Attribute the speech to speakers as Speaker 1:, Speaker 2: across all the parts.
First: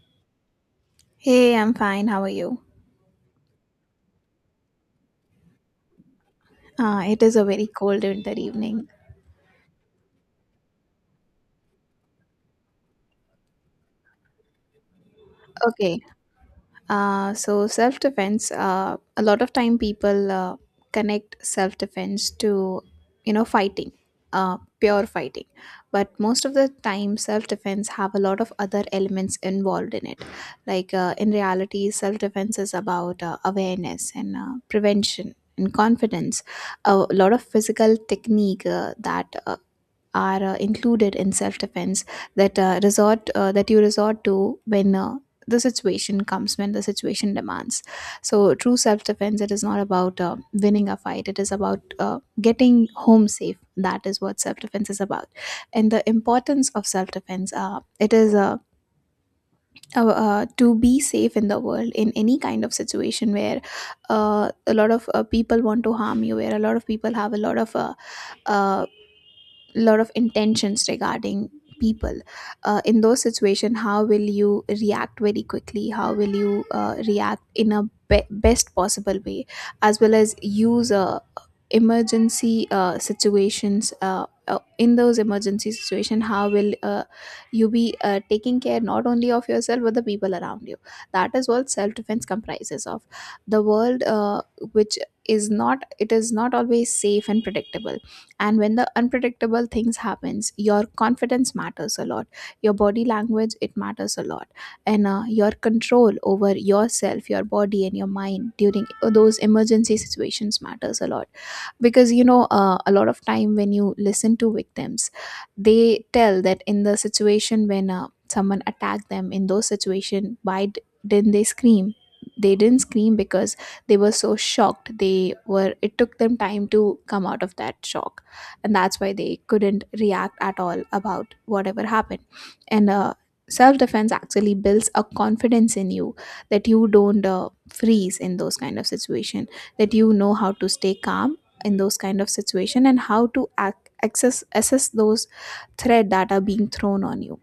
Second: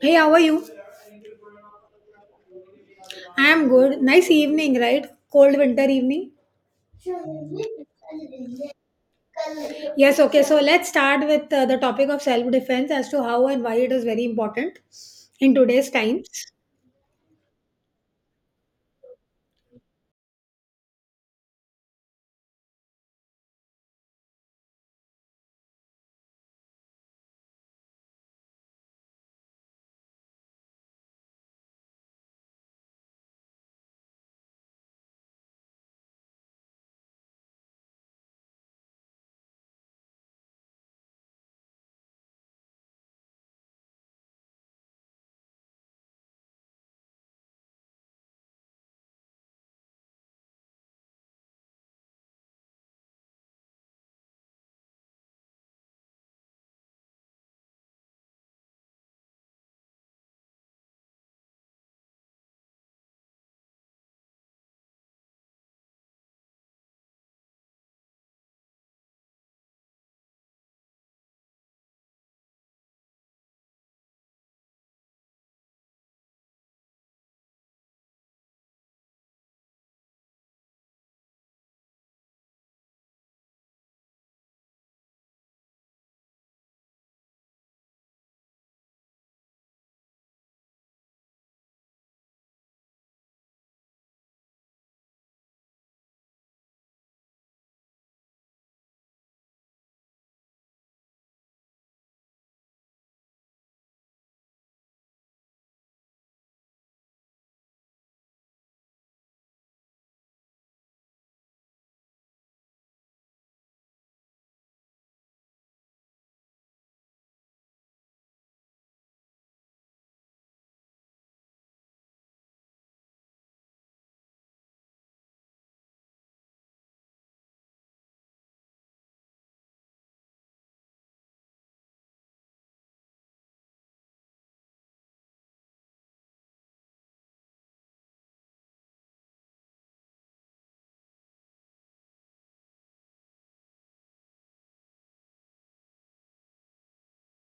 Speaker 1: Hey, how are you?
Speaker 2: Hey, I'm fine. How are you?
Speaker 1: I am good. Nice evening, right? Cold winter evening.
Speaker 2: It is a very cold winter evening.
Speaker 1: Yes, okay. So let's start with the topic of self defense as to how and why it is very important in today's
Speaker 2: Okay.
Speaker 1: times.
Speaker 2: So self defense. A lot of time people connect self defense to, you know, fighting, pure fighting. But most of the time, self defense have a lot of other elements involved in it. Like in reality, self defense is about awareness and prevention and confidence. A lot of physical technique that are included in self-defense that resort that you resort to when the situation comes when the situation demands. So true self-defense, it is not about winning a fight. It is about getting home safe. That is what self-defense is about. And the importance of self-defense, it is to be safe in the world in any kind of situation where a lot of people want to harm you, where a lot of people have a uh, lot of intentions regarding people. In those situation, how will you react very quickly? How will you react in a best possible way, as well as use emergency situations? In those emergency situation, how will you be taking care not only of yourself but the people around you? That is what self-defense comprises of. The world, which is not, it is not always safe and predictable. And when the unpredictable things happens, your confidence matters a lot. Your body language, it matters a lot. And your control over yourself, your body and your mind during those emergency situations matters a lot. Because you know, a lot of time when you listen to victims, they tell that in the situation when someone attacked them, in those situation, why didn't they scream? They didn't scream because they were so shocked, they were, it took them time to come out of that shock. And that's why they couldn't react at all about whatever happened. And self defense actually builds a confidence in you that you don't freeze in those kind of situation, that you know how to stay calm in those kind of situation, and how to ac- access assess those threat that are being thrown on you.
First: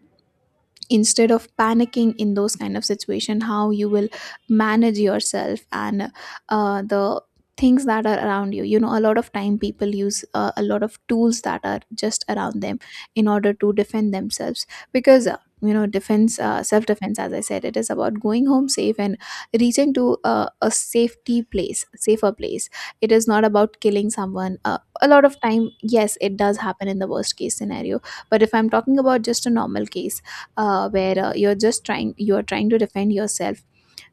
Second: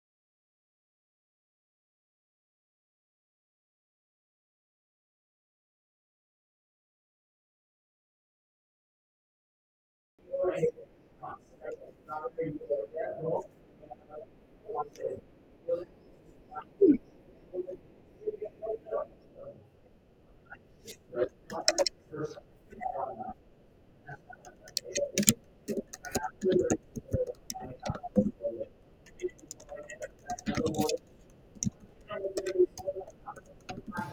Speaker 2: Instead of panicking in those kind of situation, how you will manage yourself and the things that are around you. You know, a lot of time people use a lot of tools that are just around them in order to defend themselves. Because you know, defense self defense, as I said, it is about going home safe and reaching to a safety place safer place. It is not about killing someone. A lot of time, yes, it does happen in the worst case scenario. But if I'm talking about just a normal case, where you're trying to defend yourself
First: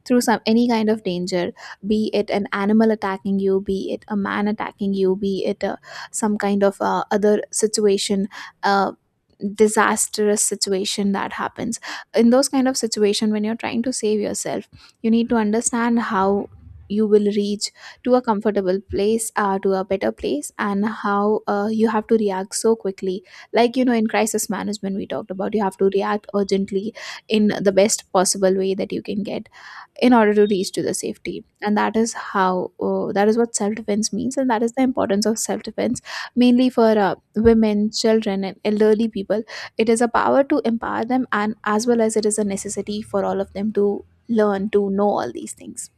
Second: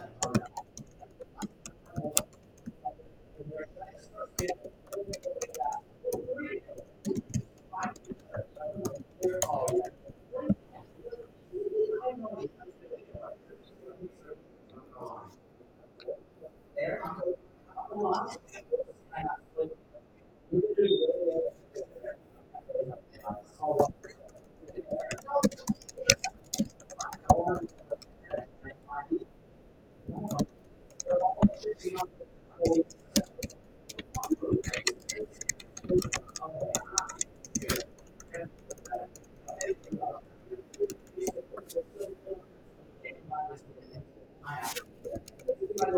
Speaker 2: through some, any kind of danger. Be it an animal attacking you, be it a man attacking you, be it a, some kind of other situation, uh, disastrous situation that happens. In those kind of situation, when you're trying to save yourself, you need to understand how you will reach to a comfortable place, to a better place, and how you have to react so quickly. Like you know, in crisis management, we talked about you have to react urgently in the best possible way that you can get, in order to reach to the safety. And that is how, that is what self defense means, and that is the importance of self defense, mainly for women, children and elderly people. It is a power to empower them, and as well as it is a necessity for all of them to learn, to know all these things.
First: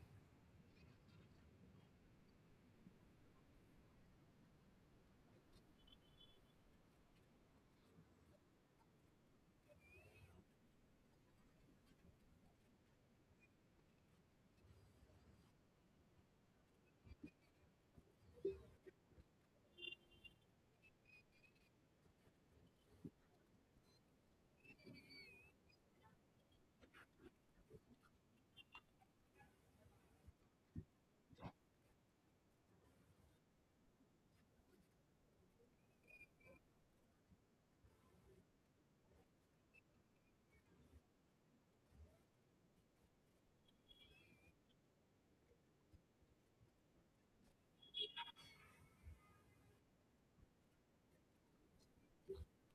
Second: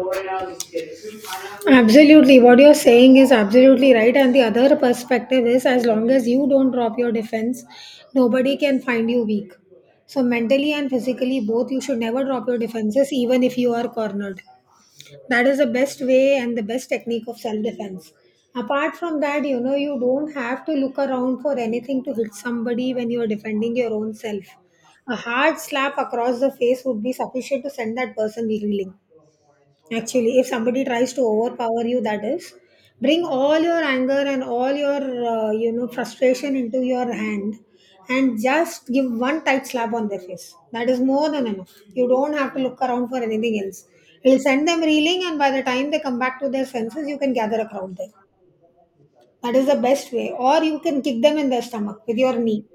Speaker 1: Absolutely. What you're saying is absolutely right. And the other perspective is, as long as you don't drop your defense, nobody can find you weak. So, mentally and physically, both, you should never drop your defenses, even if you are cornered. That is the best way and the best technique of self defense. Apart from that, you know, you don't have to look around for anything to hit somebody when you are defending your own self. A hard slap across the face would be sufficient to send that person reeling. Actually, if somebody tries to overpower you, that is, bring all your anger and all your you know, frustration into your hand, and just give one tight slap on their face. That is more than enough. You don't have to look around for anything else. It'll send them reeling, and by the time they come back to their senses, you can gather a crowd there. That is the best way. Or you can kick them in their stomach with your knee.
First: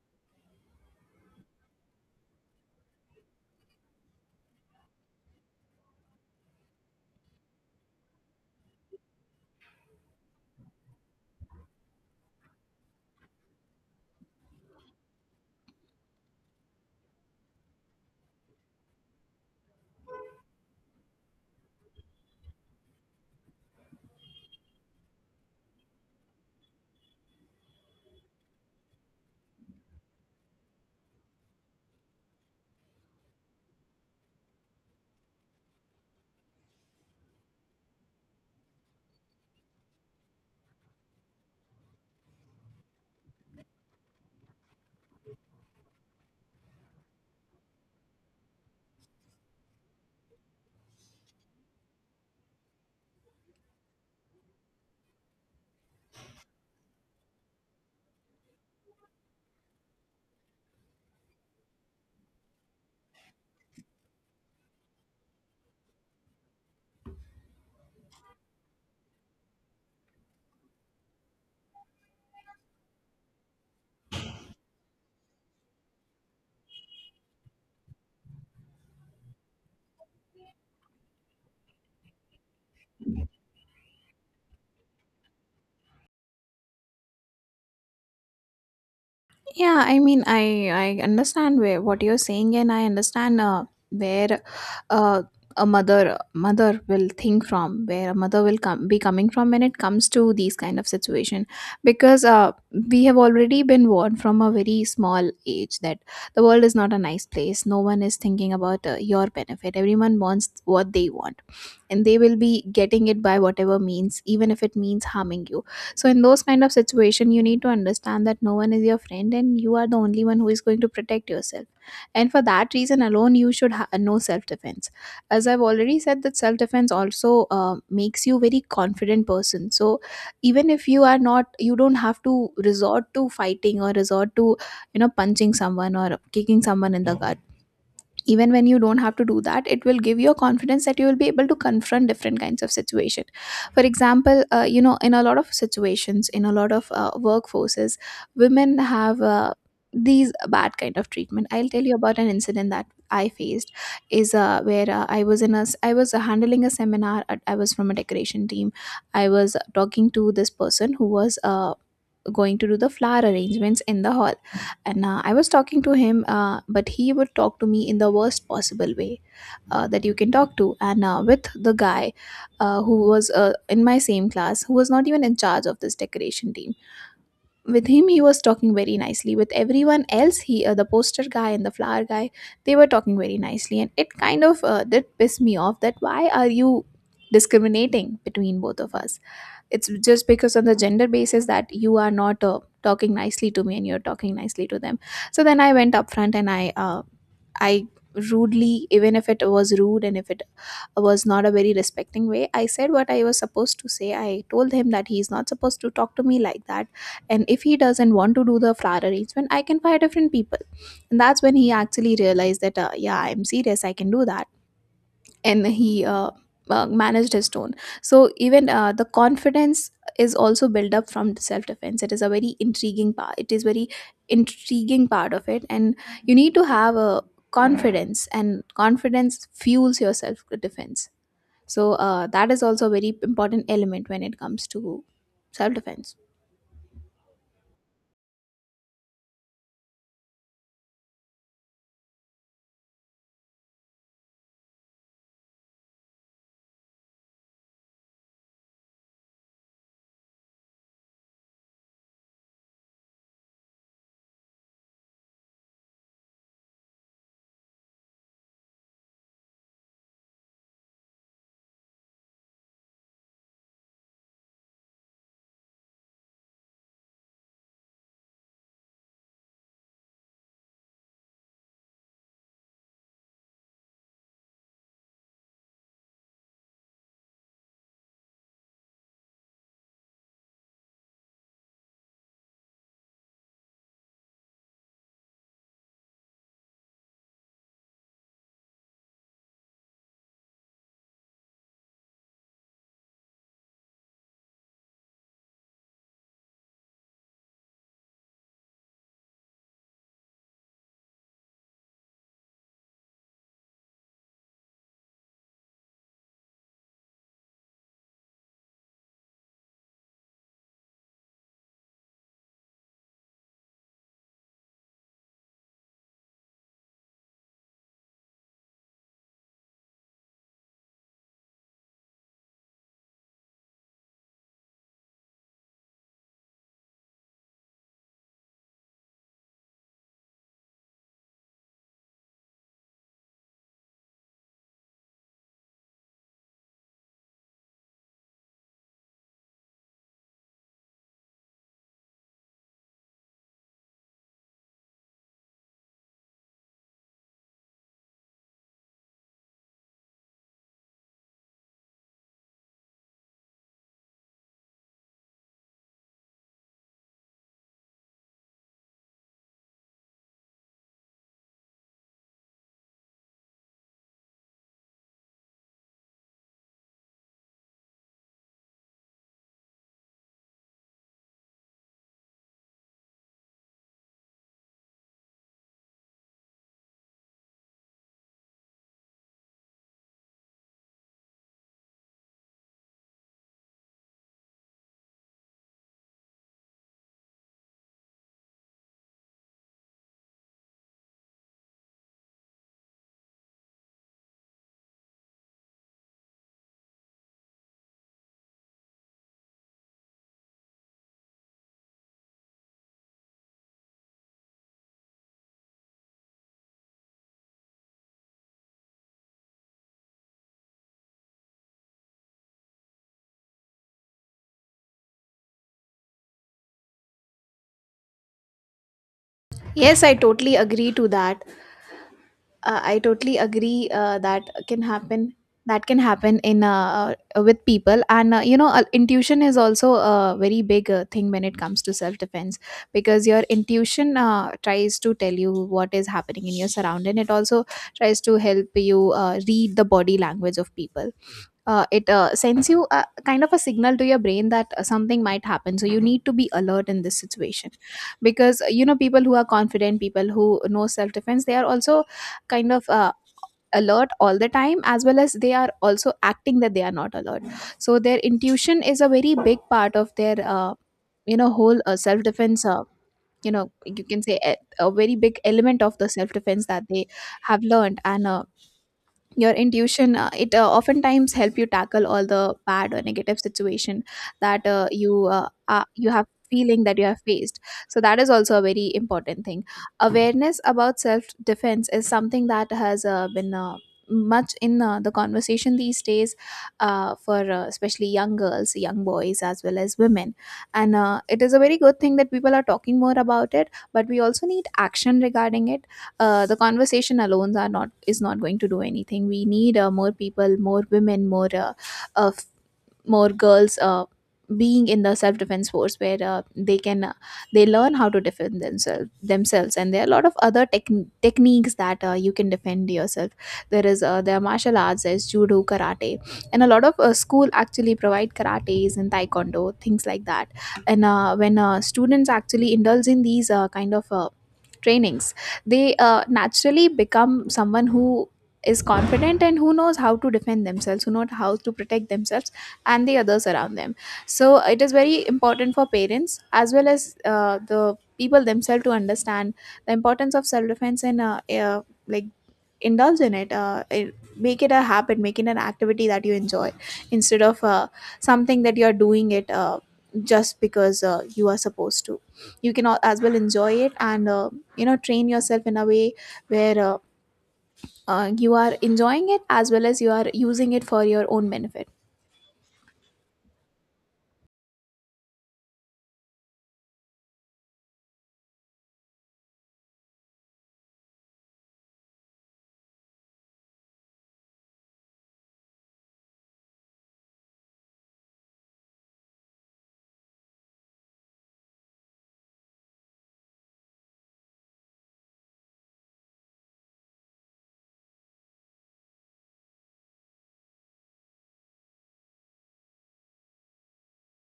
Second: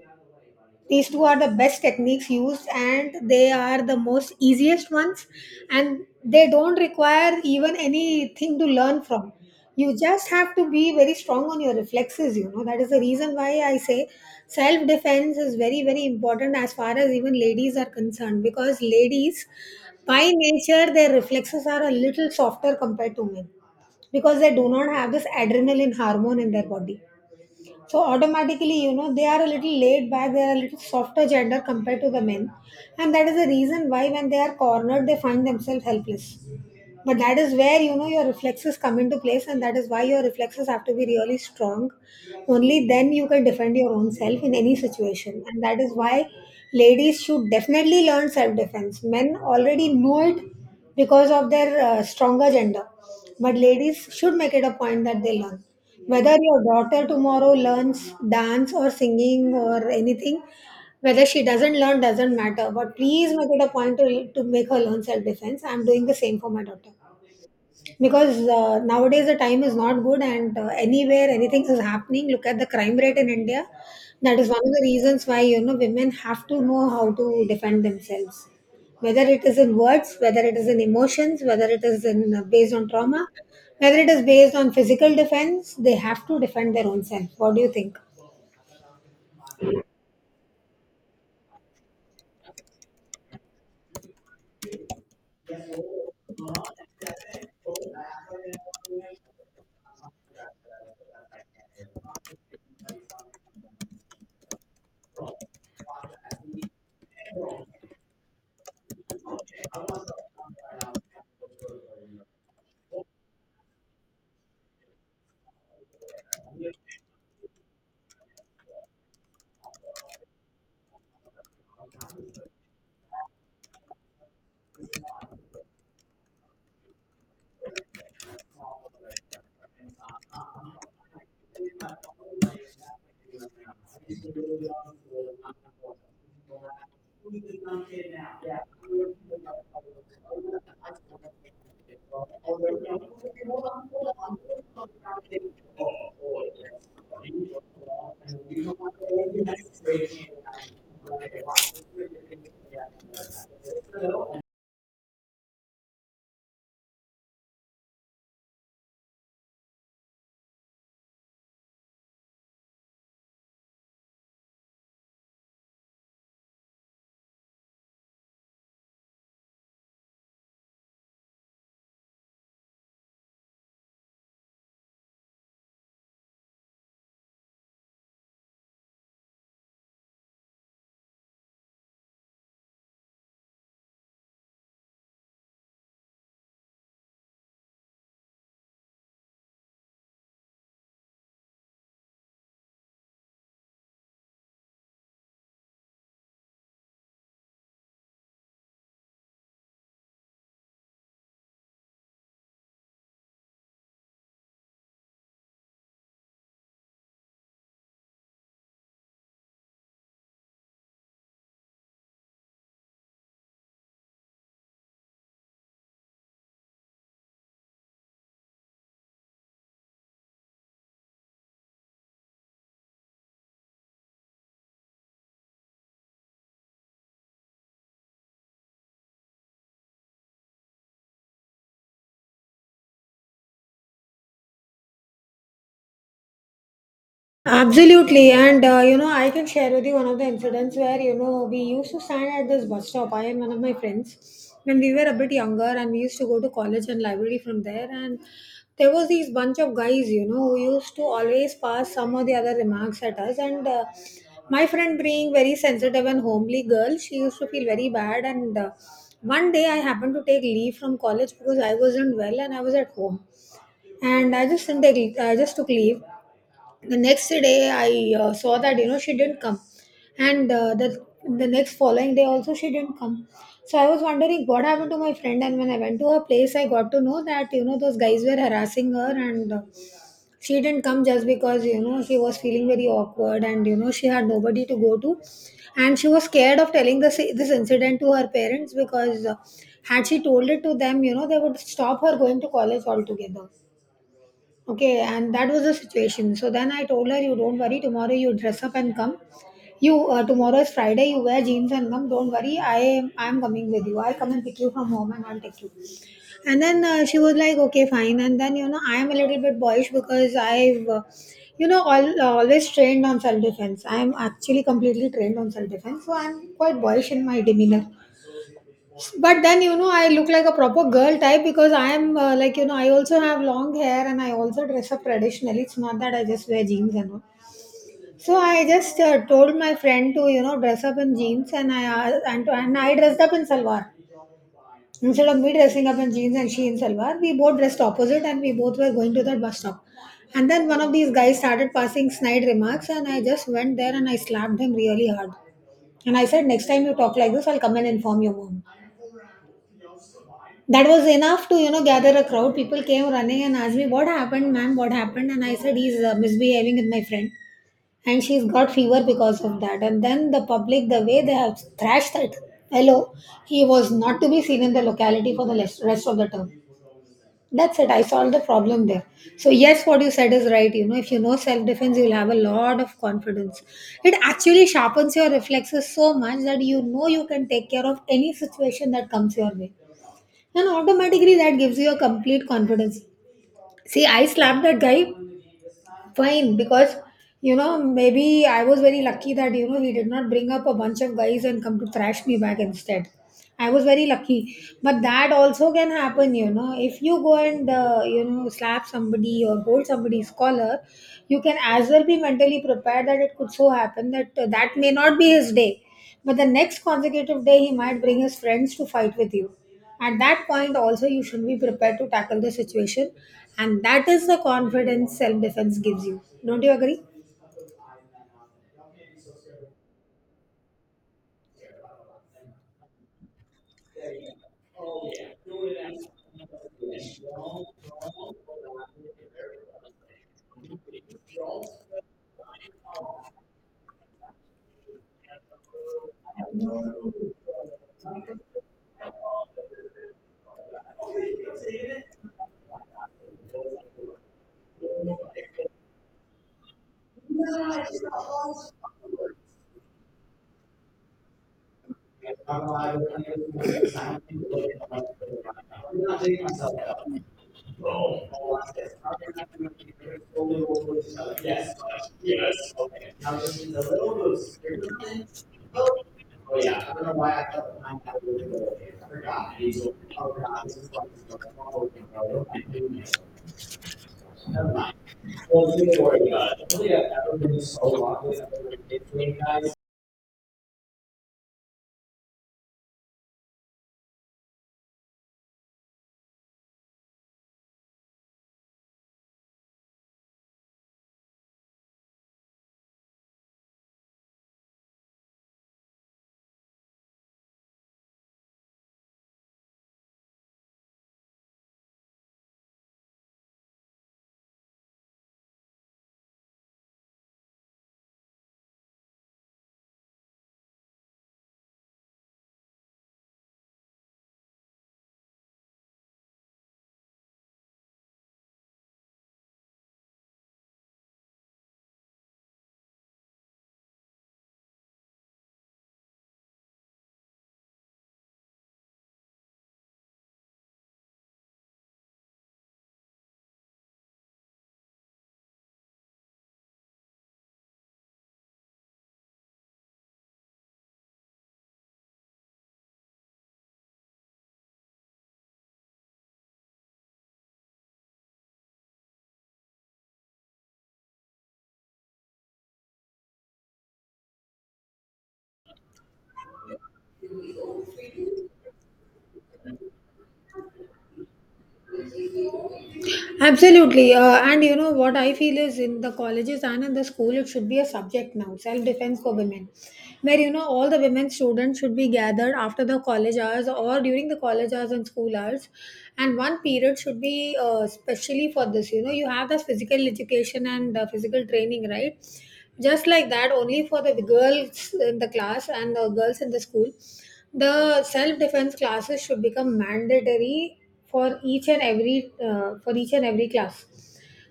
Speaker 1: These two are the best techniques used, and they are the most easiest ones, and they don't require even anything to learn from. You just have to be very strong on your reflexes. You know, that is the reason why I say self defense is very, very important as far as even ladies are concerned, because ladies by nature, their reflexes are a little softer compared to men, because they do not have this adrenaline hormone in their body. So automatically, you know, they are a little laid back, they are a little softer gender compared to the men, and that is the reason why when they are cornered, they find themselves helpless. But that is where, you know, your reflexes come into place, and that is why your reflexes have to be really strong. Only then you can defend your own self in any situation, and that is why ladies should definitely learn self defense. Men already know it because of their stronger gender. But ladies should make it a point that they learn. Whether your daughter tomorrow learns dance or singing or anything, whether she doesn't learn doesn't matter, but please make it a point to make her learn self defense. I'm doing the same for my daughter, because nowadays the time is not good, and anywhere anything is happening. Look at the crime rate in India. That is one of the reasons why, you know, women have to know how to defend themselves, whether it is in words, whether it is in emotions, whether it is in based on trauma, whether it is based on physical defense. They have to defend their own self. What do you think?
Speaker 2: Yeah, I mean, I understand where what you're saying, and I understand where uh, a mother will think from, where a mother will come, be coming from, when it comes to these kind of situation. Because we have already been warned from a very small age that the world is not a nice place. No one is thinking about your benefit. Everyone wants what they want, and they will be getting it by whatever means, even if it means harming you. So in those kind of situation, you need to understand that no one is your friend, and you are the only one who is going to protect yourself. And for that reason alone, you should know self defense. As I've already said that self defense also makes you very confident person. So even if you are not, you don't have to resort to fighting, or resort to, you know, punching someone or kicking someone in the gut. Even when you don't have to do that, it will give you a confidence that you will be able to confront different kinds of situation. For example, you know, in a lot of situations, in a lot of workforces, women have these bad kind of treatment. I'll tell you about an incident that I faced, is where I was in a I was handling a seminar at, I was from a decoration team. I was talking to this person who was going to do the flower arrangements in the hall. And I was talking to him, but he would talk to me in the worst possible way that you can talk to. And with the guy who was in my same class, who was not even in charge of this decoration team, with him he was talking very nicely. With everyone else, he the poster guy and the flower guy, they were talking very nicely. And it kind of did piss me off, that why are you discriminating between both of us? It's just because on the gender basis that you are not talking nicely to me and you're talking nicely to them. So then I went up front and I rudely, even if it was rude and if it was not a very respecting way, I said what I was supposed to say. I told him that he's not supposed to talk to me like that, and if he doesn't want to do the flower arrangement, I can find different people. And that's when he actually realized that, yeah, I'm serious, I can do that. And he managed his tone. So even the confidence is also built up from self defense. It is a very intriguing part. It is very intriguing part of it, and you need to have a confidence, and confidence fuels your self defense. So that is also a very important element when it comes to self defense.
Speaker 1: Absolutely. And you know, I can share with you one of the incidents where, you know, we used to stand at this bus stop, I and one of my friends, when we were a bit younger, and we used to go to college and library from there. And there was these bunch of guys, you know, who used to always pass some or the other remarks at us. And my friend, being very sensitive and homely girl, she used to feel very bad. And one day, I happened to take leave from college because I wasn't well and I was at home, and I just didn't take, I just took leave. The next day I saw that, you know, she didn't come. And the next following day also she didn't come. So I was wondering what happened to my friend, and when I went to her place, I got to know that, you know, those guys were harassing her. And she didn't come just because, you know, she was feeling very awkward, and you know, she had nobody to go to, and she was scared of telling this incident to her parents, because had she told it to them, you know, they would stop her going to college altogether. Okay, and that was the situation. So then I told her, "You don't worry. Tomorrow you dress up and come. You tomorrow is Friday. You wear jeans and come. Don't worry. I am coming with you. I'll come and pick you from home and I'll take you." And then she was like, "Okay, fine." And then, you know, I am a little bit boyish because I've you know, always trained on self defense. I am actually completely trained on self defense, so I'm quite boyish in my demeanor. But then, you know, I look like a proper girl type, because I am like, you know, I also have long hair and I also dress up traditionally. It's not that I just wear jeans and all. So I just told my friend to, you know, dress up in jeans, and I and I dressed up in salwar. Instead of me dressing up in jeans and she in salwar, we both dressed opposite, and we both were going to that bus stop. And then one of these guys started passing snide remarks, and I just went there and I slapped him really hard. And I said, "Next time you talk like this, I'll come and inform your mom." That was enough to, you know, gather a crowd. People came running and asked me, "What happened, ma'am? What happened?" And I said, "He's misbehaving with my friend, and she's got fever because of that." And then the public, the way they have thrashed that, hello, he was not to be seen in the locality for the rest of the term. That's it. I solved the problem there. So, yes, what you said is right. You know, if you know self defense, you'll have a lot of confidence. It actually sharpens your reflexes so much that, you know, you can take care of any situation that comes your way, and automatically that gives you a complete confidence. See, I slapped that guy, fine, because, you know, maybe I was very lucky that, you know, he did not bring up a bunch of guys and come to thrash me back instead. I was very lucky. But that also can happen. You know, if you go and you know, slap somebody or hold somebody's collar, you can as well be mentally prepared that it could so happen that that may not be his day, but the next consecutive day he might bring his friends to fight with you. At that point also, you should be prepared to tackle the situation, and that is the confidence self defense gives you. Don't you agree?
Speaker 2: Yes, I totally agree to that. I totally agree, that can happen in with people. And you know, intuition is also a very big thing when it comes to self defense. Because your intuition tries to tell you what is happening in your surrounding. It also tries to help you read the body language of people. It sends you a kind of a signal to your brain that something might happen, so you need to be alert in this situation. Because you know, people who are confident, people who know self defense, they are also kind of alert all the time, as well as they are also acting that they are not alert. So their intuition is a very big part of their, you know, whole self defense. You know, you can say a very big element of the self defense that they have learned. And your intuition, it oftentimes help you tackle all the bad or negative situation that you have feeling, that you have faced. So that is also a very important thing. Awareness about self defense is something that has been much in the conversation these days, for especially young girls, young boys, as well as women. And it is a very good thing that people are talking more about it, but we also need action regarding it. Uh, the conversation alone are not is not going to do anything. We need more people, more women, more uh, more girls being in the self-defense force, where they can they learn how to defend themselves. And there are a lot of other techniques that you can defend yourself. There is, there are martial arts, there's judo, karate. And a lot of school actually provide karates and taekwondo, things like that. And when Students actually indulge in these kind of trainings. They naturally become someone who is confident and who knows how to defend themselves, who know how to protect themselves and the others around them. So it is very important for parents as well as the people themselves to understand the importance of self defense and like, indulge in it. Make it a habit, make it an activity that you enjoy instead of something that you are doing it just because you are supposed to. You can as well enjoy it, and you know, train yourself in a way where you are enjoying it as well as you are using it for your own benefit.
Speaker 1: Absolutely. And you know what I feel is, in the colleges and in the school, it should be a subject now, self defense for women, where, you know, all the women students should be gathered after the college hours or during the college hours and school hours. And one period should be specially for this. You know, you have the physical education and physical training, right? Just like that, only for the girls in the class and the girls in the school, the self defense classes should become mandatory for each and every for each and every class.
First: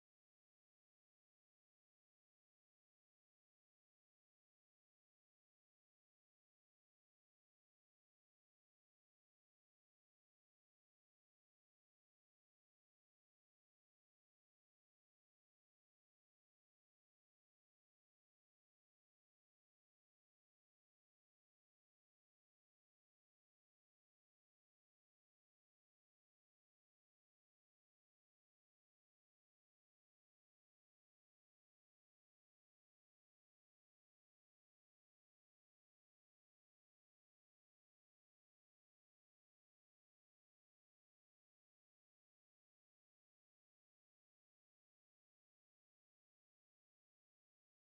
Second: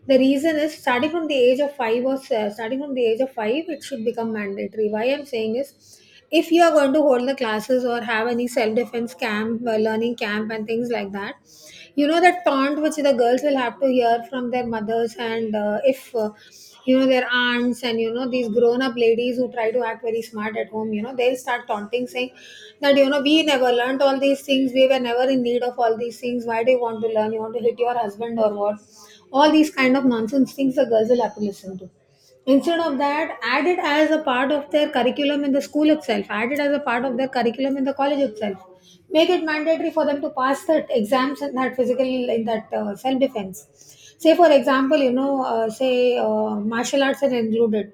Speaker 1: The reason is, starting from the age of 5 starting from the age of 5, it should become mandatory. Why I'm saying is, if you are going to hold the classes or have any self defense camp learning camp and things like that, you know that taunt which the girls will have to hear from their mothers, and if you know, their aunts, and you know, these grown up ladies who try to act very smart at home, you know they'll start taunting, saying that, "You know, we never learnt all these things. We were never in need of all these things. Why do you want to learn? You want to hit your husband or what?" All these kind of nonsense things the girls will have to listen to. Instead of that, add it as a part of their curriculum in the school itself, add it as a part of their curriculum in the college itself. Make it mandatory for them to pass that exams in that physical, in that self defense. Say, for example, you know, say martial arts are included.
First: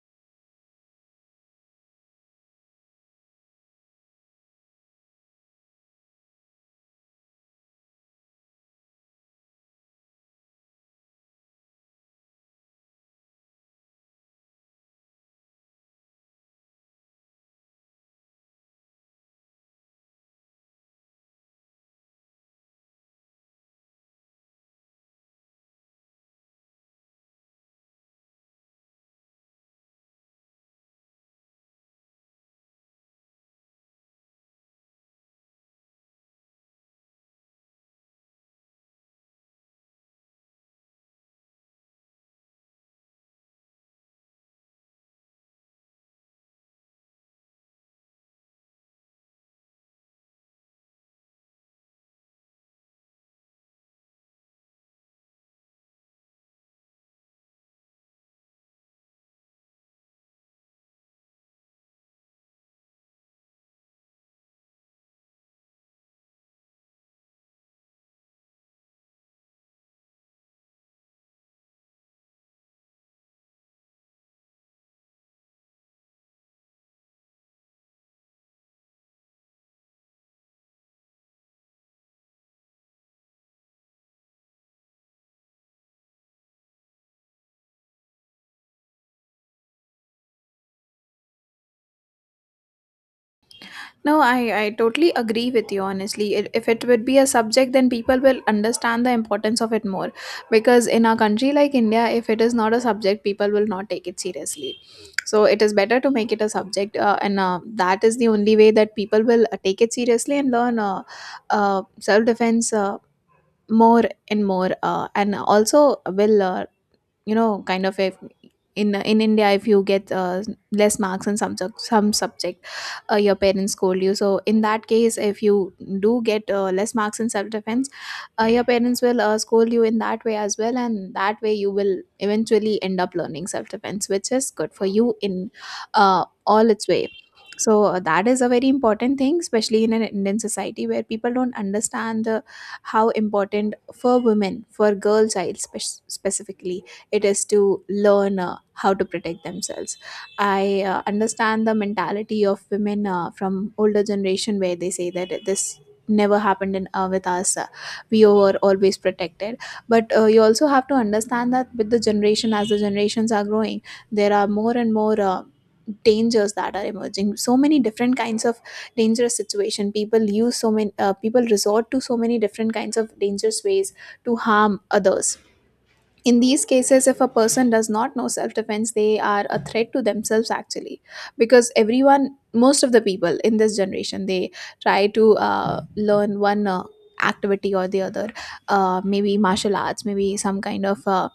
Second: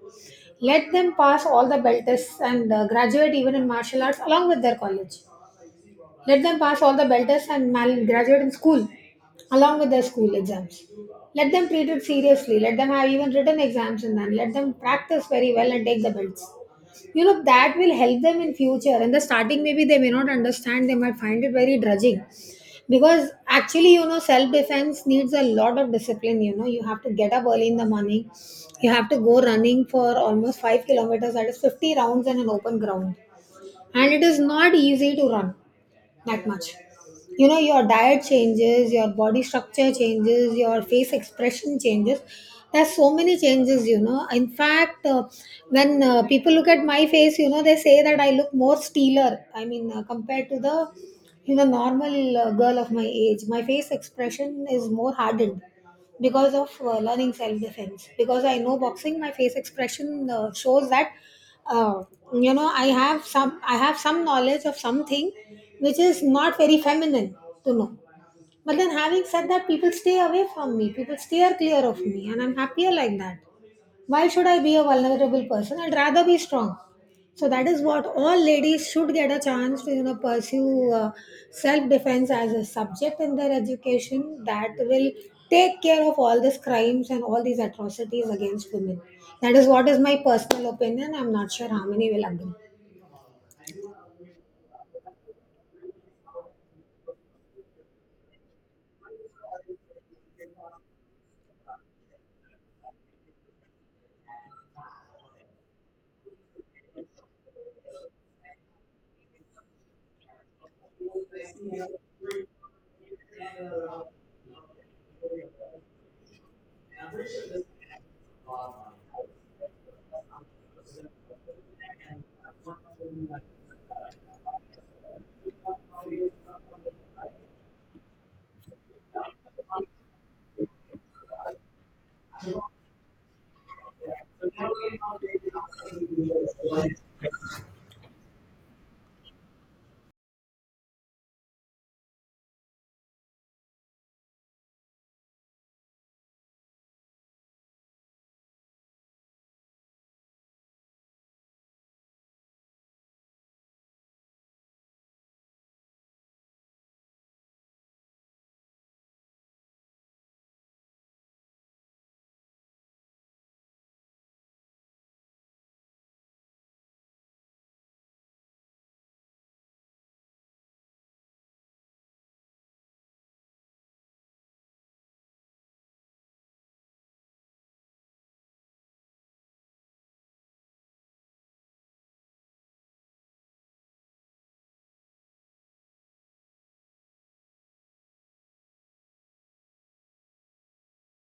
Speaker 1: Let them pass all the belt tests and graduate even in martial arts along with their college. Let them pass all the belters and graduate in school, along with their school exams. Let them treat it seriously. Let them have even written exams in them. Let them practice very well and take the belts. You know that will help them in future. In the starting, maybe they may not understand. They might find it very drudging, because actually, you know, self defense needs a lot of discipline. You know, you have to get up early in the morning. You have to go running for almost 5 kilometers. That is 50 rounds in an open ground, and it is not easy to run that much. You know, your diet changes, your body structure changes, your face expression changes, there's so many changes, you know. In fact, when people look at my face, you know, they say that I look more steeler, I mean, compared to the, you know, normal girl of my age, my face expression is more hardened because of learning self defense. Because I know boxing, my face expression shows that uh, you know, I have some knowledge of something which is not very feminine to know. But then, having said that, people stay away from me, people steer clear of me, and I'm happier like that. Why should I be a vulnerable person? I'd rather be strong. So that is what all ladies should get a chance to, you know, pursue, self defense as a subject in their education. That will take care of all these crimes and all these atrocities against women. That is what is my personal opinion. I'm not sure how many will agree.
Speaker 2: No, I totally agree with you, honestly. If it would be a subject, then people will understand the importance of it more. Because in a country like India, if it is not a subject, people will not take it seriously. So it is better to make it a subject, and that is the only way that people will take it seriously and learn self defense more and more, and also will, you know, kind of a in India, if you get less marks in some subject, your parents scold you. So in that case, if you do get less marks in self defense, your parents will scold you in that way as well, and that way you will eventually end up learning self defense, which is good for you in all its way. So that is a very important thing, especially in an Indian society where people don't understand the how important, for women, for girl child specifically, it is to learn how to protect themselves. I understand the mentality of women from older generation, where they say that this never happened in with us. We were always protected. But you also have to understand that with the generation, as the generations are growing, there are more and more dangers that are emerging, so many different kinds of dangerous situation. People use so many people resort to so many different kinds of dangerous ways to harm others. In these cases, if a person does not know self defense, they are a threat to themselves actually, because everyone, most of the people in this generation, they try to learn one activity or the other. Maybe martial arts, maybe some kind of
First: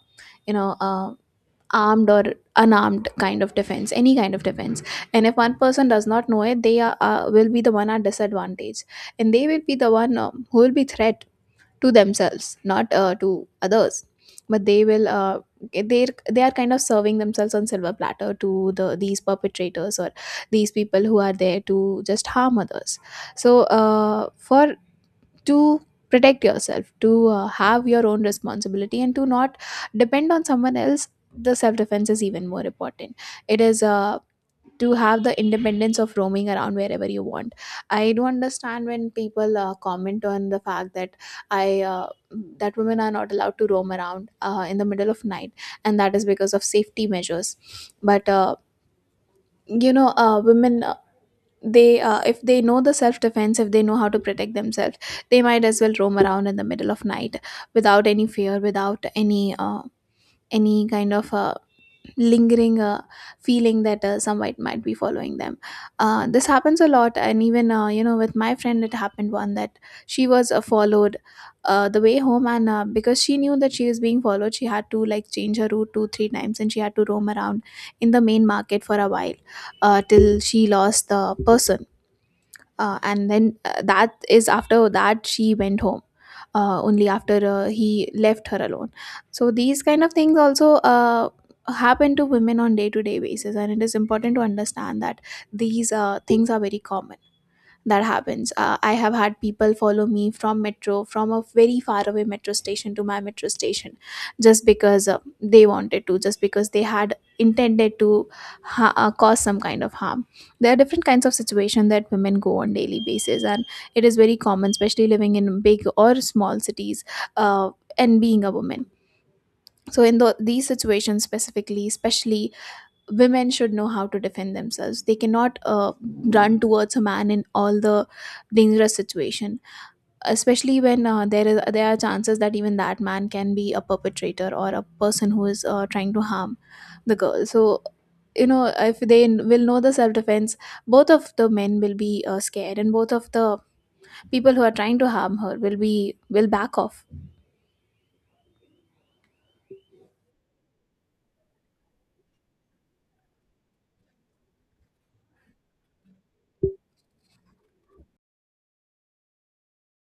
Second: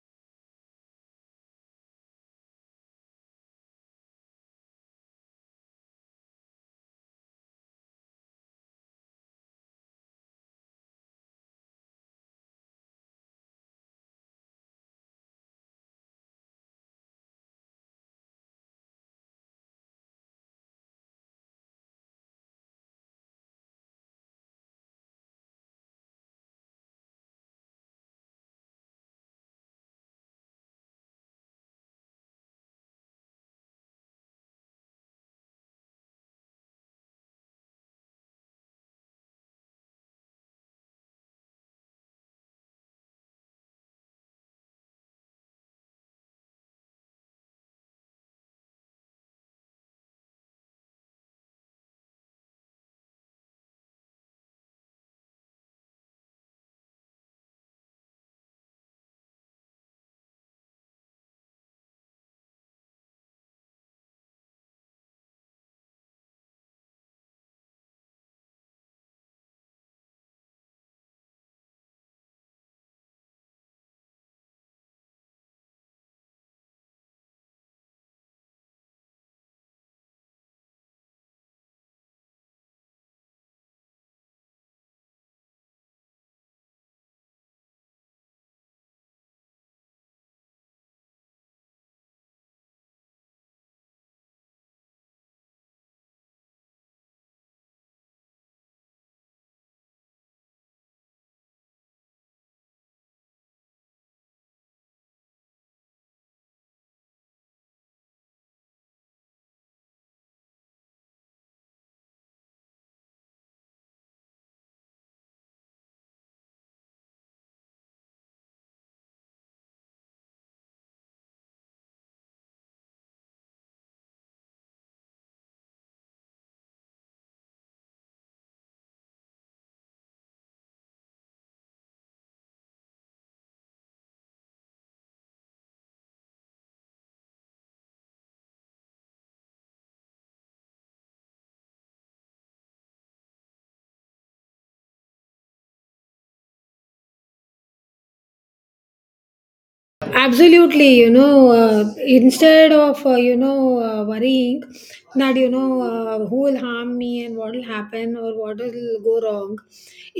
Speaker 2: you know uh, armed or unarmed kind of defense, any kind of defense. And if one person does not know it, they are, will be the one at disadvantage, and they will be the one, um, who will be threat to themselves, not to others. But they will, they they are kind of serving themselves on silver platter to the these perpetrators or these people who are there to just harm others. So for to protect yourself, to have your own responsibility and to not depend on someone else, the self defense is even more important. It is to have the independence of roaming around wherever you want. I do understand when people comment on the fact that I that women are not allowed to roam around in the middle of night, and that is because of safety measures. But women, they if they know the self defense, if they know how to protect themselves, they might as well roam around in the middle of night without any fear, without any kind of lingering feeling that someone might be following them. This happens a lot, and even you know, with my friend, it happened one that she was followed the way home, and because she knew that she was being followed, she had to like change her route two three times, and she had to roam around in the main market for a while till she lost the person. And then that is, after that she went home only after he left her alone. So these kind of things also happen to women on day to day basis, and it is important to understand that these things are very common, that happens. I have had people follow me from metro, from a very far away metro station to my metro station, just because they wanted to, just because they had intended to cause some kind of harm. There are different kinds of situations that women go on daily basis, and it is very common, especially living in big or small cities, uh, and being a woman. So in the, these situations specifically, especially women should know how to defend themselves. They cannot run towards a man in all the dangerous situation, especially when there are chances that even that man can be a perpetrator or a person who is trying to harm the girl. So you know, if they will know the self defense, both of the men will be scared, and both of the people who are trying to harm her will be, will back off.
Speaker 1: Absolutely, you know, instead of, you know, worrying that, you know, who will harm me and what will happen or what will go wrong,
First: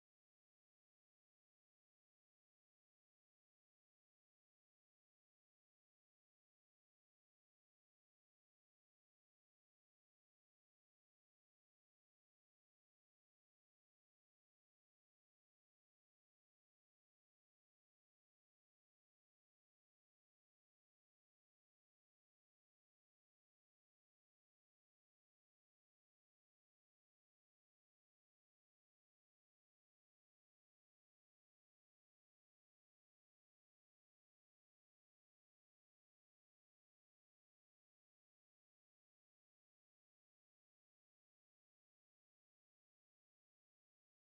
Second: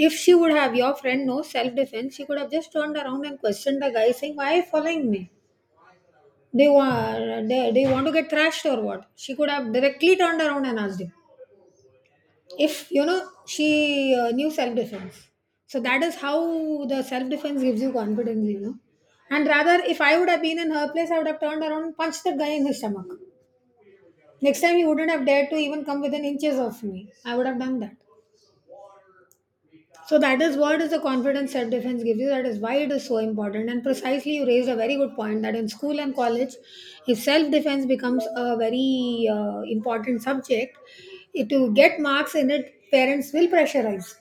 Speaker 1: if she would have, your friend, no self defense, she could have just turned around and questioned the guy saying, why are you following me? Do you want to get thrashed or what? She could have directly turned around and asked him, if you know, she knew self defense. So that is how the self defense gives you confidence, you know. And rather, if I would have been in her place, I would have turned around and punched that guy in his stomach. Next time he wouldn't have dared to even come within inches of me. I would have done that. So that is what is the confidence self defense gives you. That is why it is so important. And precisely you raised a very good point that in school and college, if self defense becomes a very important subject, it, to get marks in it, parents will pressurize,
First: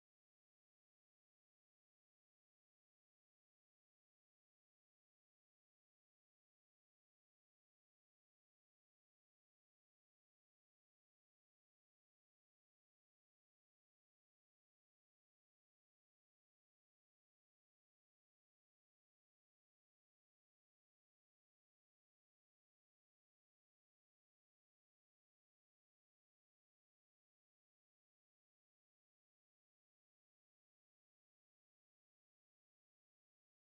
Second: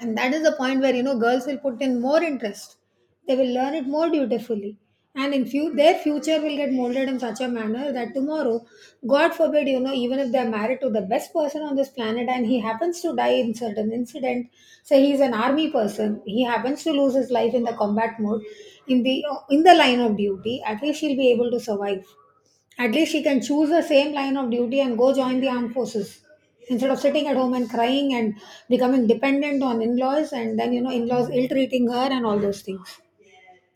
Speaker 1: and that is the point where, you know, girls will put in more interest. They will learn it more dutifully, and in few, their future will get molded in such a manner that tomorrow, god forbid, you know, even if they are married to the best person on this planet and he happens to die in certain incident, say he is an army person, he happens to lose his life in the combat mode, in the in the line of duty, at least she'll be able to survive. At least she can choose the same line of duty and go join the armed forces instead of sitting at home and crying and becoming dependent on in laws, and then, you know, in laws ill treating her and all those things.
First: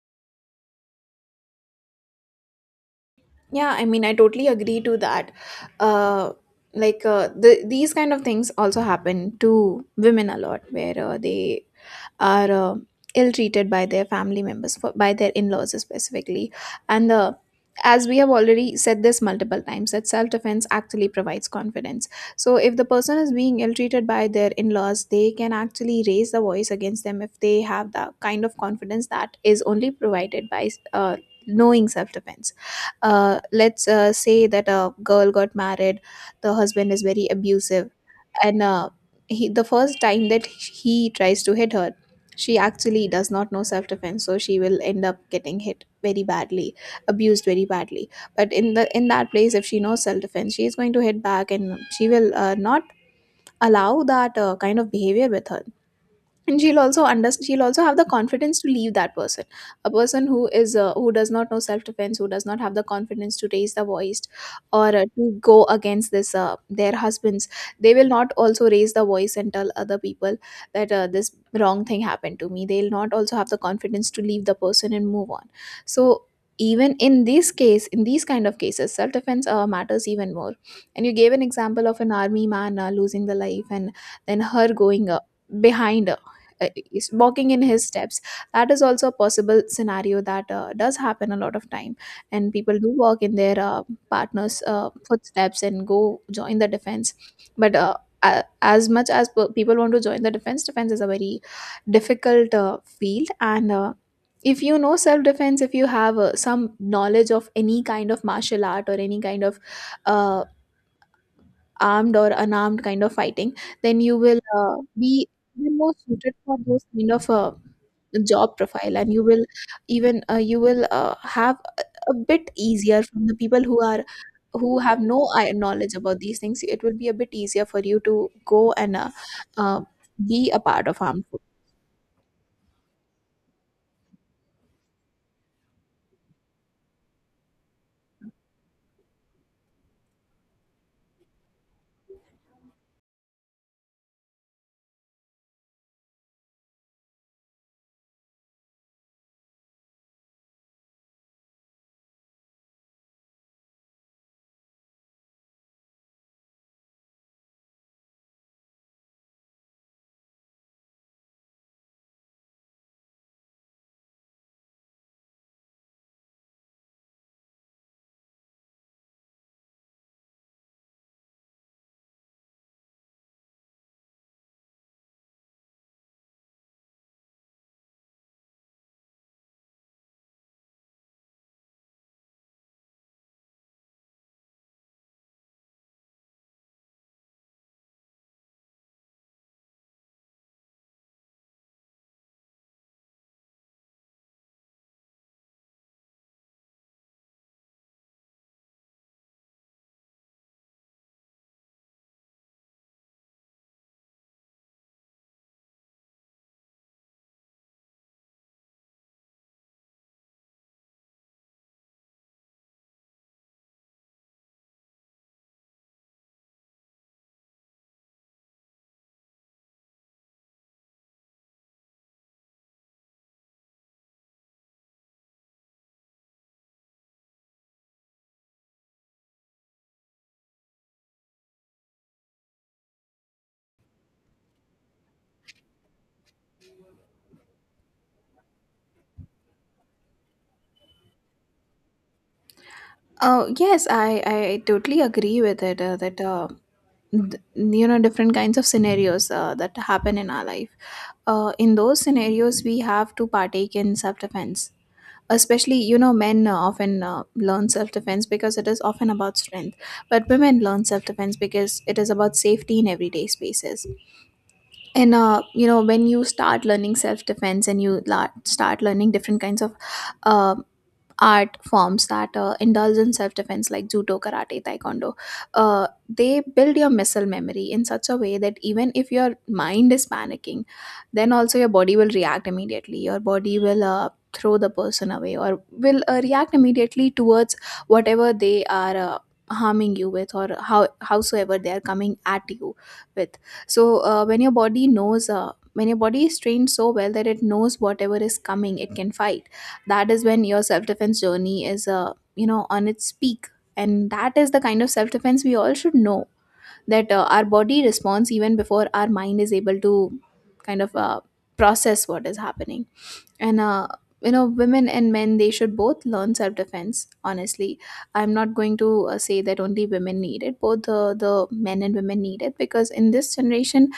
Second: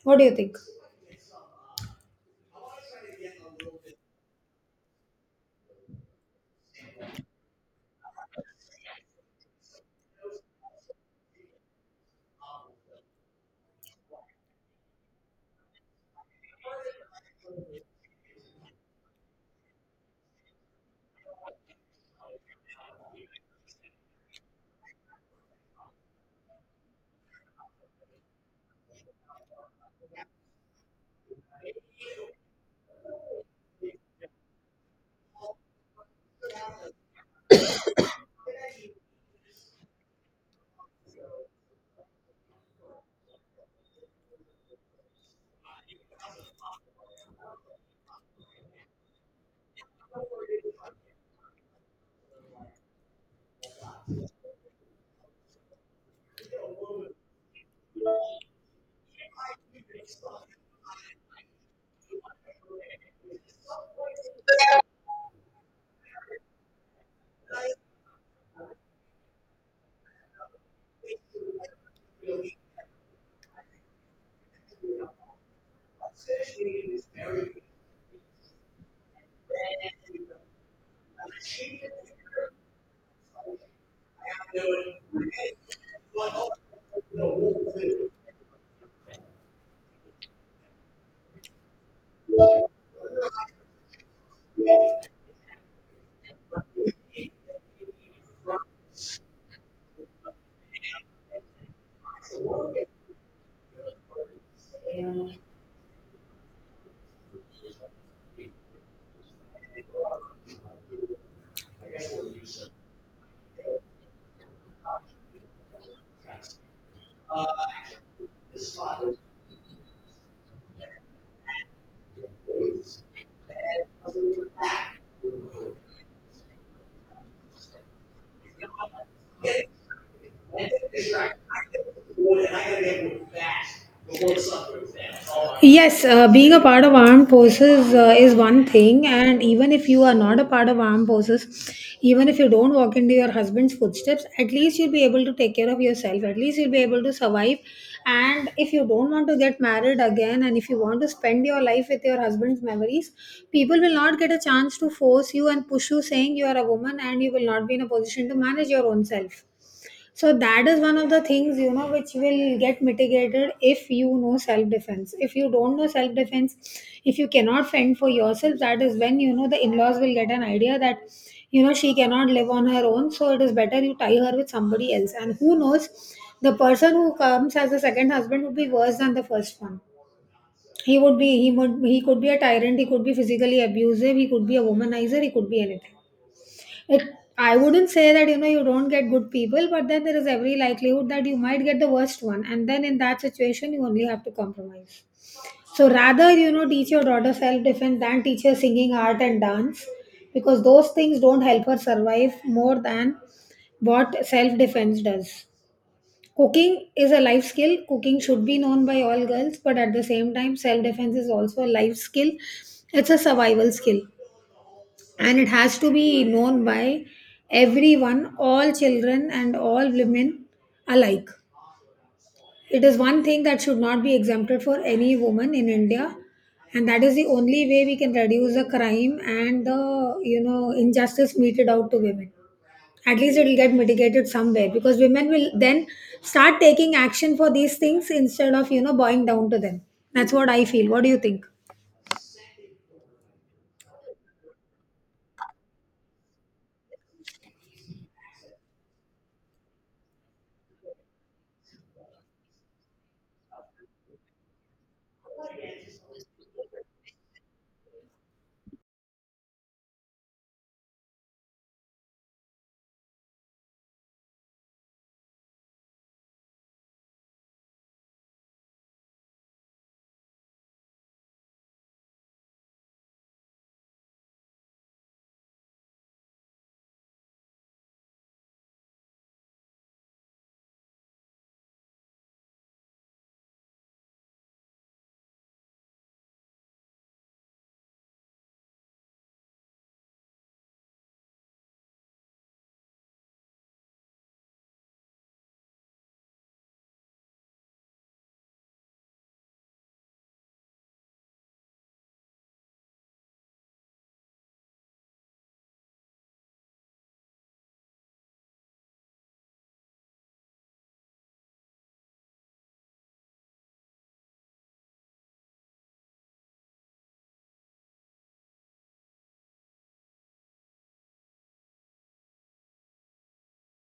Speaker 1: What do you think?
Speaker 2: Yeah, I mean, I totally agree to that. Uh, like these kind of things also happen to women a lot, where they are ill-treated by their family members, by their in-laws specifically. And as we have already said this multiple times, that self-defense actually provides confidence. So if the person is being ill-treated by their in-laws, they can actually raise the voice against them if they have the kind of confidence that is only provided by knowing self-defense. Let's say that a girl got married, the husband is very abusive, and he the first time that he tries to hit her, she actually does not know self defense, so she will end up getting hit very badly, abused very badly. But in the, in that place, if she knows self defense, she is going to hit back, and she will not allow that kind of behavior with her. And she'll also under she'll also have the confidence to leave that person. A person who is who does not know self defense, who does not have the confidence to raise the voice or to go against this their husbands, they will not also raise the voice and tell other people that this wrong thing happened to me. They'll not also have the confidence to leave the person and move on. So even in this case, in these kind of cases, self defense matters even more. And you gave an example of an army man losing the life, and then her going behind is walking in his steps. That is also a possible scenario that does happen a lot of time, and people do walk in their partner's footsteps and go join the defense. But as much as people want to join the defense, defense is a very difficult field, and if you know self defense, if you have some knowledge of any kind of martial art or any kind of uh, armed or unarmed kind of fighting, then you will be more suited for those kind of job profile, and you will even you will have a bit easier from the people who are, who have no knowledge about these things. It will be a bit easier for you to go and uh, be a part of harmful.
Speaker 1: Yes, being a part of armed forces is one thing, and even if you are not a part of armed forces, even if you don't walk into your husband's footsteps, at least you'll be able to take care of yourself. At least you'll be able to survive. And if you don't want to get married again, and if you want to spend your life with your husband's memories, people will not get a chance to force you and push you, saying you are a woman and you will not be in a position to manage your own self. So that is one of the things, you know, which will get mitigated if you know self defense. If you don't know self defense, if you cannot fend for yourself, that is when, you know, the in laws will get an idea that, you know, she cannot live on her own. So it is better you tie her with somebody else. And who knows, the person who comes as a second husband would be worse than the first one. He would be, he would, he could be a tyrant. He could be physically abusive. He could be a womanizer. He could be anything. It, I wouldn't say that, you know, you don't get good people, but then there is every likelihood that you might get the worst one, and then in that situation you only have to compromise. So rather, you know, teach your daughter self defense than teach her singing, art, and dance, because those things don't help her survive more than what self defense does. Cooking is a life skill. Cooking should be known by all girls, but at the same time, self defense is also a life skill. It's a survival skill, and it has to be known by everyone, all children and all women alike. It is one thing that should not be exempted for any woman in India, and that is the only way we can reduce the crime and the, you know, injustice meted out to women. At least it will get mitigated somewhere, because women will then start taking action for these things instead of, you know, bowing down to them. That's what I feel. What do you think?
Speaker 2: Oh yes, I totally agree with it that you know, different kinds of scenarios that happen in our life. In those scenarios, we have to partake in self defense. Especially you know, men often learn self defense because it is often about strength, but women learn self defense because it is about safety in everyday spaces. And you know, when you start learning self defense and you start learning different kinds of uh, art forms that indulge in self defense, like judo, karate, taekwondo, they build your muscle memory in such a way that even if your mind is panicking, then also your body will react immediately. Your body will throw the person away or will react immediately towards whatever they are. Harming you with, or how howsoever they are coming at you with. So when your body knows when your body is trained so well that it knows whatever is coming it can fight, that is when your self defense journey is you know, on its peak. And that is the kind of self defense we all should know, that our body responds even before our mind is able to kind of process what is happening. And you know, women and men, they should both learn self defense honestly. I'm not going to say that only women need it. Both the men and women need it, because in this generation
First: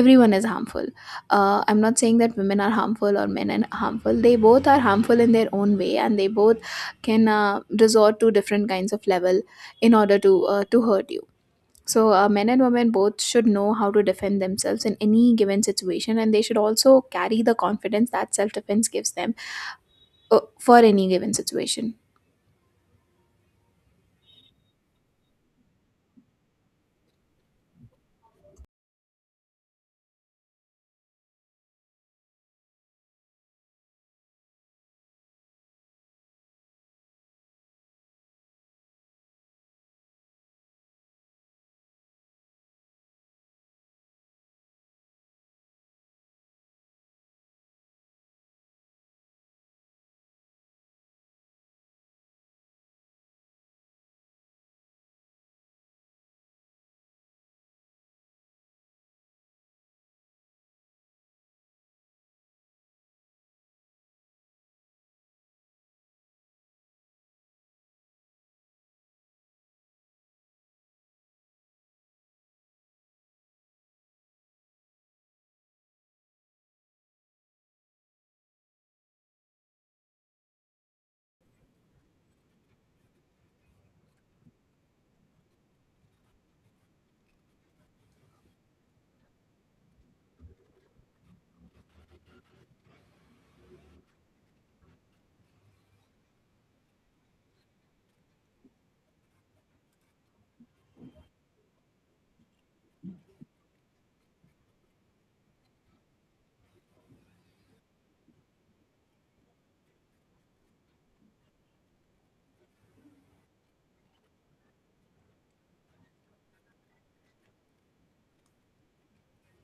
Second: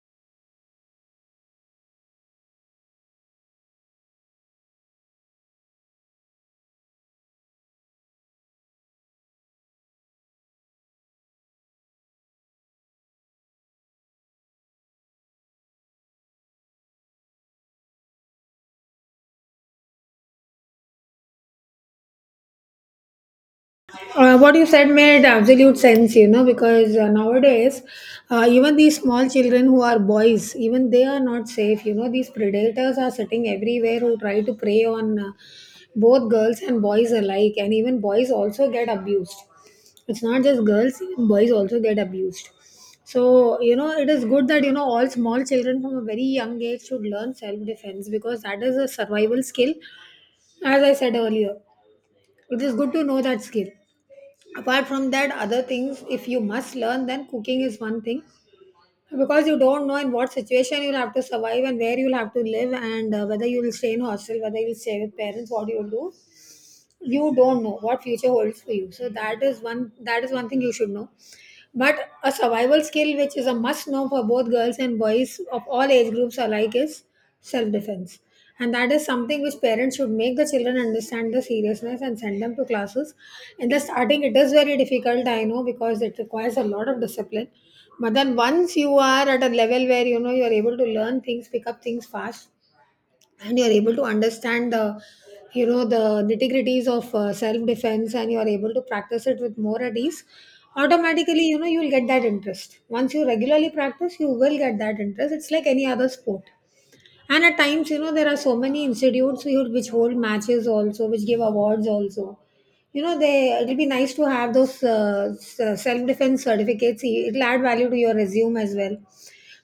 Speaker 2: everyone is harmful. I'm not saying that women are harmful or men are harmful. They both are harmful in their own way, and they both can resort to different kinds of level in order to hurt you. So men and women both should know how to defend themselves in any given situation, and they should also carry the confidence that self defense gives them for any given situation.
Speaker 1: What you said made absolute sense, you know, because nowadays, even these small children who are boys, even they are not safe. You know, these predators are sitting everywhere who try to prey on both girls and boys alike, and even boys also get abused. It's not just girls, even boys also get abused. So, you know, it is good that, you know, all small children from a very young age should learn self defense because that is a survival skill. As I said earlier, it is good to know that skill. Apart from that, other things if you must learn, then cooking is one thing, because you don't know in what situation you'll have to survive and where you'll have to live and whether you'll stay in hostel, whether you'll stay with parents, what you'll do. You don't know what future holds for you, so that is one, that is one thing you should know. But a survival skill which is a must know for both girls and boys of all age groups alike is self defense, and that is something which parents should make the children understand the seriousness and send them to classes. In the starting it is very difficult, I know, because it requires a lot of discipline. But then once you are at a level where, you know, you are able to learn things, pick up things fast, and you're able to understand the, you know, the nitty gritties of self defense, and you're able to practice it with more at ease, automatically, you know, you'll get that interest. Once you regularly practice, you will get that interest. It's like any other sport. And at times, you know, there are so many institutes which hold matches also, which give awards also. You know, they, it'll be nice to have those self defense certificates. It'll add value to your resume as well.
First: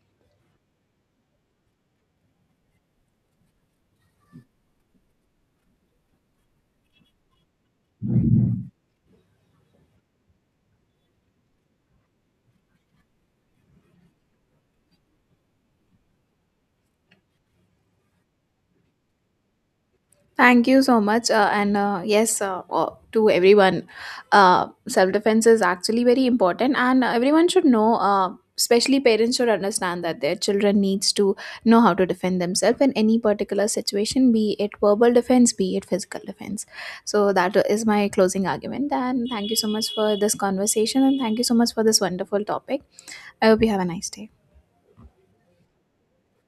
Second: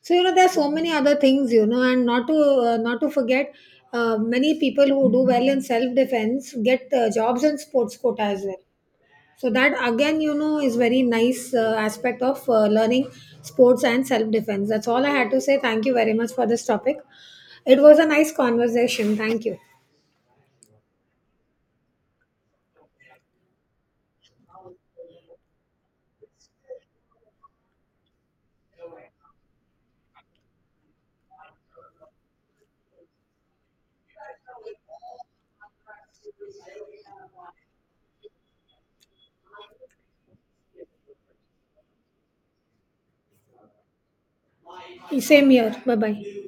Speaker 1: So you know, there are so many other things. You know, and not to not to forget, many people who do well in self defense get jobs in sports quota as well. So that again, you know, is very nice aspect of learning sports and self defense. That's all I had to say. Thank you very much for this topic. It was a nice conversation. Thank you.
Speaker 2: Thank you so much. And yes, to everyone, self defense is actually very important, and everyone should know. Especially parents should understand that their children needs to know how to defend themselves in any particular situation, be it verbal defense, be it physical defense. So that is my closing argument, and thank you so much for this conversation, and thank you so much for this wonderful topic. I hope you have a nice day.
Speaker 1: Same here. Bye bye.